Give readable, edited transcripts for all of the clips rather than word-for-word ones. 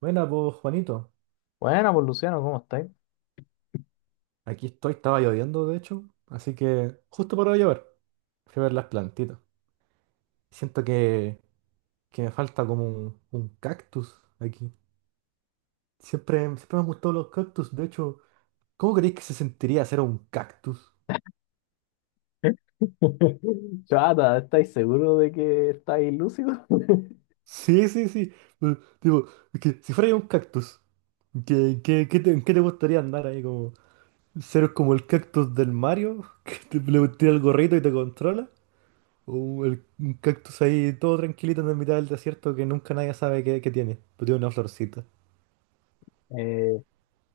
Buena, pues Juanito. Bueno, pues Luciano, ¿cómo estáis? Aquí estoy, estaba lloviendo de hecho, así que justo para llover fui a ver las plantitas. Siento que me falta como un cactus aquí. Siempre me han gustado los cactus, de hecho, ¿cómo creéis que se sentiría ser un cactus? Chata, ¿estáis seguros de que estáis lúcidos? Sí, sí, sí. Digo, es que si fuera yo un cactus, qué en qué te gustaría andar ahí como ser como el cactus del Mario, que le tira el gorrito y te controla? Un cactus ahí todo tranquilito en la mitad del desierto que nunca nadie sabe qué tiene. Pero tiene una florcita. Eh, o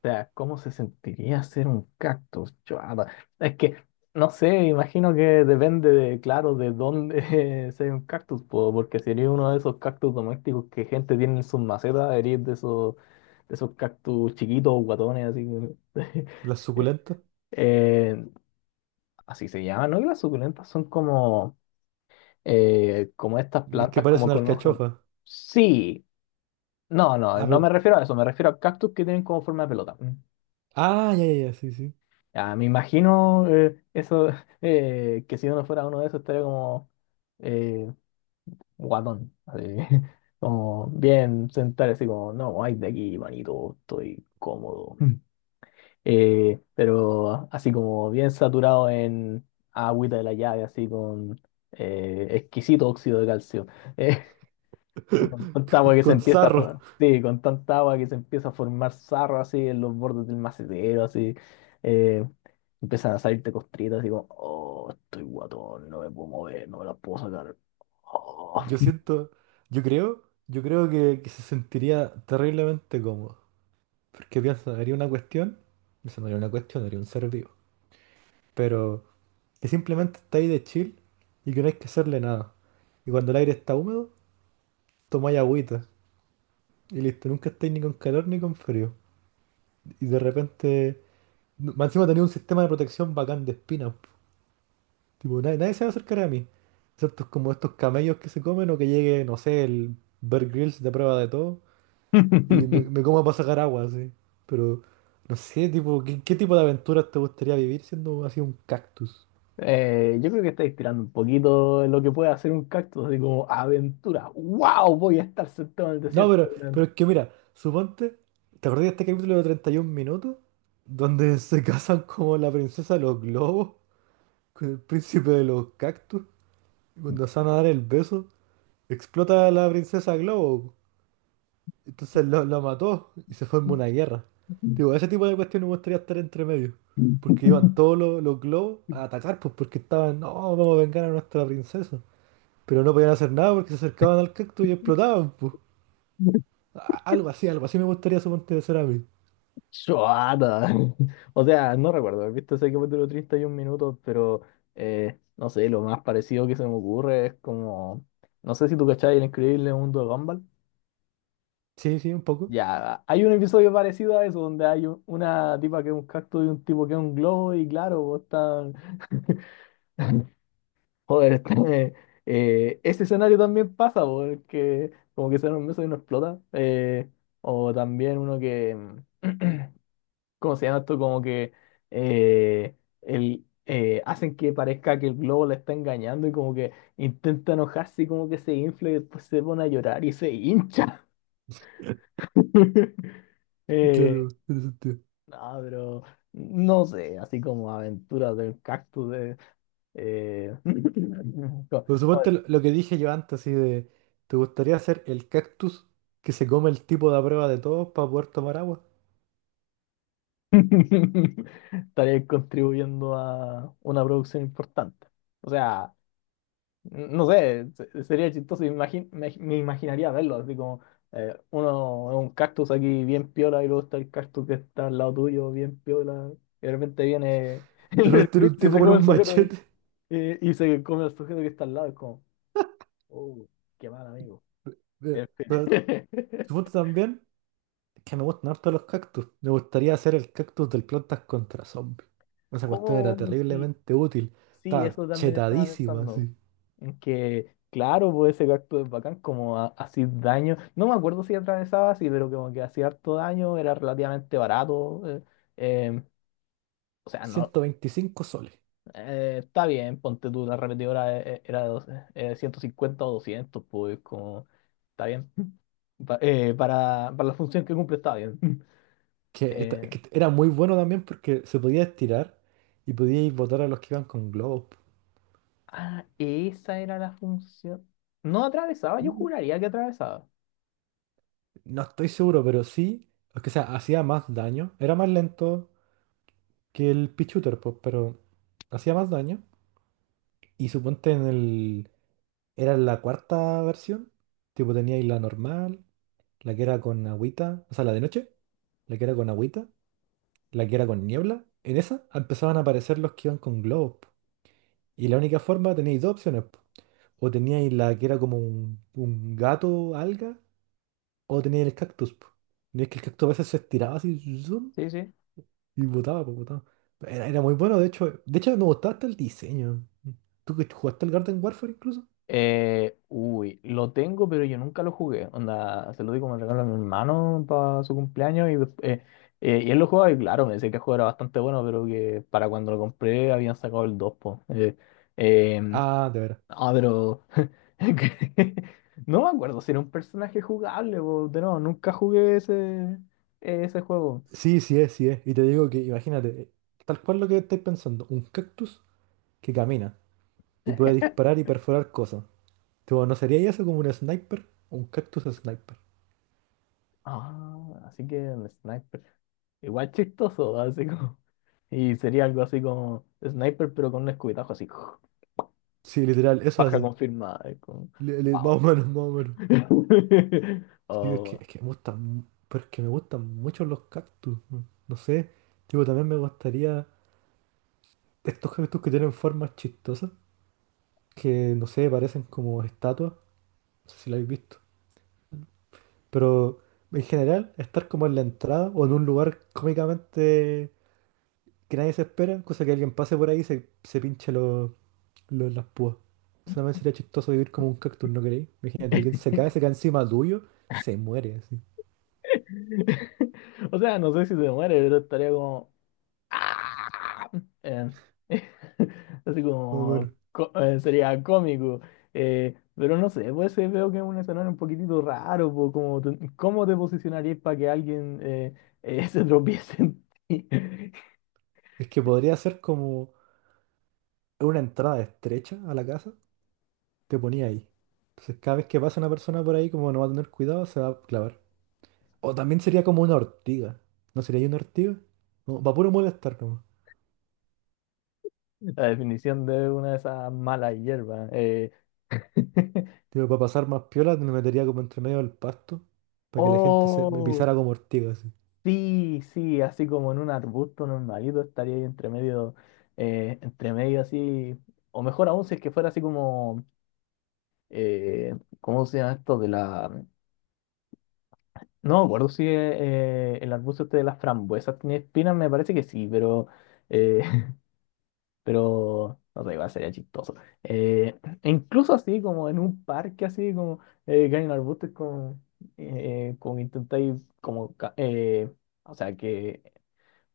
sea, ¿cómo se sentiría ser un cactus? Chata, es que no sé, imagino que depende de, claro, de dónde sea un cactus, po, porque si eres uno de esos cactus domésticos que gente tiene en sus macetas, eres de esos cactus chiquitos, guatones, que... Las suculentas. eh, así se llaman, ¿no? Y las suculentas son como como estas Las que plantas como parecen con hojas. alcachofas. Sí, Ah, no me pero... refiero a eso, me refiero a cactus que tienen como forma de pelota. Mm. Ah, ya, ya, ya, sí, sí. Ya, me imagino eso, que si uno fuera uno de esos estaría como eh, guatón, así, como bien sentado, así como, no, ay, de aquí, manito, estoy cómodo. Mm. Pero así como bien saturado en agüita de la llave, así con exquisito óxido de calcio. Con tanta agua que se Con empieza a, sarro. for- sí, con tanta agua que se empieza a formar sarro así en los bordes del macetero, así. eh, Empiezan a salirte costritas, así como, oh, estoy guatón, no me puedo mover, no me las puedo sacar. Oh. Yo siento... Yo creo... Yo creo que se sentiría terriblemente cómodo. Porque piensa, haría una cuestión. Eso no haría una cuestión, haría un ser vivo. Pero que simplemente está ahí de chill y que no hay que hacerle nada. Y cuando el aire está húmedo, tomáis agüita. Y listo, nunca estáis ni con calor ni con frío. Y de repente. No, más encima tenía un sistema de protección bacán de espinas, po. Tipo, nadie se va a acercar a mí. Excepto como estos camellos que se comen o que llegue, no sé, el Bear Grylls de prueba de todo. Y me coma para sacar agua, así. Pero, no sé, tipo, qué tipo de aventuras te gustaría vivir siendo así un cactus? Yo creo que estáis tirando un poquito lo que puede hacer un cactus, así como aventura. ¡Wow! Voy a estar sentado en el No, desierto. Pero es que mira, suponte, ¿te acordás de este capítulo de 31 minutos? Donde se casan como la princesa de los globos con el príncipe de los cactus. Y cuando se van a dar el beso, explota a la princesa Globo. Entonces lo mató y se forma Durante una guerra. Digo, ese tipo de cuestiones me gustaría estar entre medio. Porque iban todos los globos a atacar, pues porque estaban, no, vamos a vengar a nuestra princesa. Pero no podían hacer nada porque se acercaban al cactus y explotaban, pues. Algo así me gustaría suponte ser a mí. Chuata. O sea, no recuerdo haber visto ese capítulo 31 Minutos, pero no sé, lo más parecido que se me ocurre es como. No sé si tú cachai el increíble mundo de Gumball. Sí, sí, un poco. Ya, hay un episodio parecido a eso, donde hay una tipa que es un cactus y un tipo que es un globo, y claro, vos están. Joder, eh, ese escenario también pasa, porque como que se un beso y no explota. O también uno que. ¿Cómo se llama esto? Como que eh, el, hacen que parezca que el globo la está engañando y como que intenta enojarse y como que se infla y después se pone a llorar y se hincha. Eh, Claro, tiene sentido. no, pero no sé, así como aventuras del cactus. eh, ¿Cómo, Pero cómo suponte decir? lo que dije yo antes, así de, ¿te gustaría ser el cactus que se come el tipo de a prueba de todos para poder tomar agua? Estaré contribuyendo a una producción importante. O sea, no sé, sería chistoso, me imaginaría verlo, así como uno un cactus aquí bien piola y luego está el cactus que está al lado tuyo bien piola y de repente viene De el repente era Blitz un y tipo se con come el un sujeto que- machete. eh, y se come el sujeto que está al lado, es como, oh, qué mal amigo. Eh, En fin. Pero suponte también que me gustan harto los cactus. Me gustaría hacer el cactus del Plantas contra Zombies. Esa cuestión era Oh, sí, terriblemente útil. sí, Estaba eso también estaba chetadísima, pensando. así. En que, claro, puede ser acto es bacán, como hacía daño. No me acuerdo si atravesaba así, pero como que hacía harto daño, era relativamente barato. Eh, o sea, no. 125 soles. Está bien, ponte tú, la repetidora era de 150 o 200 pues como. Está bien. Para la función que cumple, está bien. Que, Eh, que era muy bueno también porque se podía estirar y podíais botar a los que iban con globos, po. ah, esa era la función. No atravesaba, yo Sí. juraría que atravesaba. No estoy seguro, pero sí. O que sea, hacía más daño. Era más lento que el Pichuter, pues, pero hacía más daño. Y suponte en el. Era la cuarta versión. Tipo, teníais la normal, la que era con agüita, o sea, la de noche, la que era con agüita, la que era con niebla. En esa empezaban a aparecer los que iban con globos, po. Y la única forma, teníais dos opciones, po. O teníais la que era como un gato, alga, o teníais el cactus, po. Y es que el cactus a veces se estiraba así zum, Sí, sí. y botaba, po, botaba. Era, era muy bueno, de hecho me gustaba hasta el diseño. ¿Tú que jugaste al Garden Warfare incluso? Uy, lo tengo, pero yo nunca lo jugué. Onda, se lo di como regalo a mi hermano para su cumpleaños y, y él lo jugaba y claro, me decía que el juego era bastante bueno, pero que para cuando lo compré habían sacado el 2, po. Em, Ah, de veras. ah, pero no me acuerdo si era un personaje jugable, po. De nuevo, nunca jugué ese, ese juego. Sí, sí es, sí es. Y te digo que, imagínate, tal cual lo que estáis pensando, un cactus que camina y puede disparar y perforar cosas. Tipo, ¿no sería eso como un sniper? Un cactus sniper. Ah, así que el sniper. Igual chistoso, así como. Y sería algo así como sniper, pero con un escupitajo así. Sí, literal, eso Baja hace. confirmada. Es como, wow. Más o menos, más o menos. Sí, Oh. es que pero es que me gustan mucho los cactus. No sé, tipo, también me gustaría estos cactus que tienen formas chistosas, que, no sé, parecen como estatuas. No sé si lo habéis visto. Pero... en general, estar como en la entrada o en un lugar cómicamente que nadie se espera, cosa que alguien pase por ahí y se pinche las púas. Solamente sería chistoso vivir como un cactus, ¿no creéis? Imagínate, alguien se cae encima tuyo, se muere así. O sea, no sé si se muere, pero estaría como. Ah. Eh, Así Más o como. menos. Sería cómico. Pero no sé, pues veo que es un escenario un poquitito raro. Po, ¿cómo te posicionarías para que alguien se tropiece en ti? Es que podría ser como una entrada estrecha a la casa, te ponía ahí. Entonces cada vez que pasa una persona por ahí, como no va a tener cuidado, se va a clavar. O también sería como una ortiga. ¿No sería ahí una ortiga? No, para puro molestar nomás. La definición de una de esas malas hierbas. Tipo, para pasar más piola me metería como entre medio del pasto, para que la gente se me ¡Oh! pisara como ortiga así. Sí, sí, así como en un arbusto normalito estaría ahí entre medio así, o mejor aún si es que fuera así como, ¿cómo se llama esto? De la... No me acuerdo si el arbusto este de las frambuesas tiene espinas, me parece que sí, pero, eh, pero no sé, igual sería chistoso. E incluso así como en un parque así como, que hay un arbusto es como, como intentáis como, ca- o sea que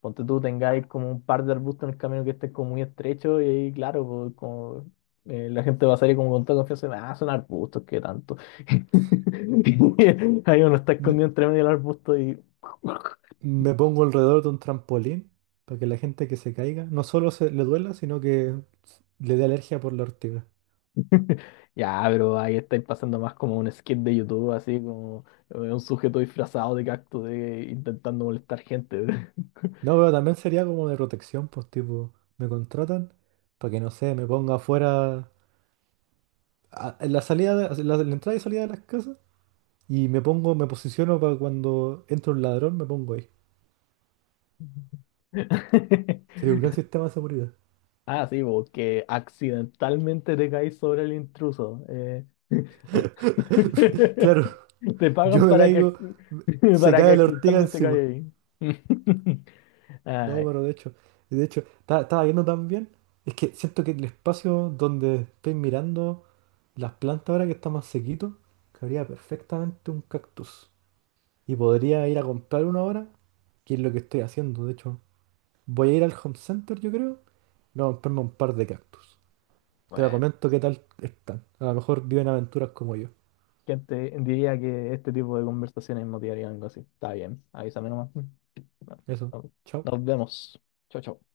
ponte tú, tengáis como un par de arbustos en el camino que estés como muy estrecho y ahí, claro, pues, como, la gente va a salir como con toda confianza, ah, son arbustos, qué tanto. Ahí uno está escondido entre medio del arbusto y... Me pongo alrededor de un trampolín para que la gente que se caiga no solo se le duela, sino que le dé alergia por la ortiga. Ya, pero ahí estáis pasando más como un skit de YouTube, así como un sujeto disfrazado de cactus intentando molestar gente. No, pero también sería como de protección, pues tipo, me contratan para que no sé, me ponga afuera en la salida en en la entrada y salida de las casas y me pongo, me posiciono para cuando entra un ladrón, me pongo ahí. Sería un gran sistema de seguridad. Ah, sí, porque accidentalmente te caes sobre el intruso. Claro, Te yo pagan me para que, caigo, se para que cae la ortiga accidentalmente encima. caigas ahí. No, Ay, pero de hecho, estaba viendo también, es que siento que el espacio donde estoy mirando las plantas ahora que está más sequito, cabría perfectamente un cactus. Y podría ir a comprar uno ahora, que es lo que estoy haciendo. De hecho, voy a ir al Home Center, yo creo, y voy a comprarme un par de cactus. Te lo bueno, comento qué tal están. A lo mejor viven aventuras como yo. ¿quién te diría que este tipo de conversaciones motivarían algo así? Está bien, avísame nomás. No, Eso, no, chao. nos vemos. Chao, chao.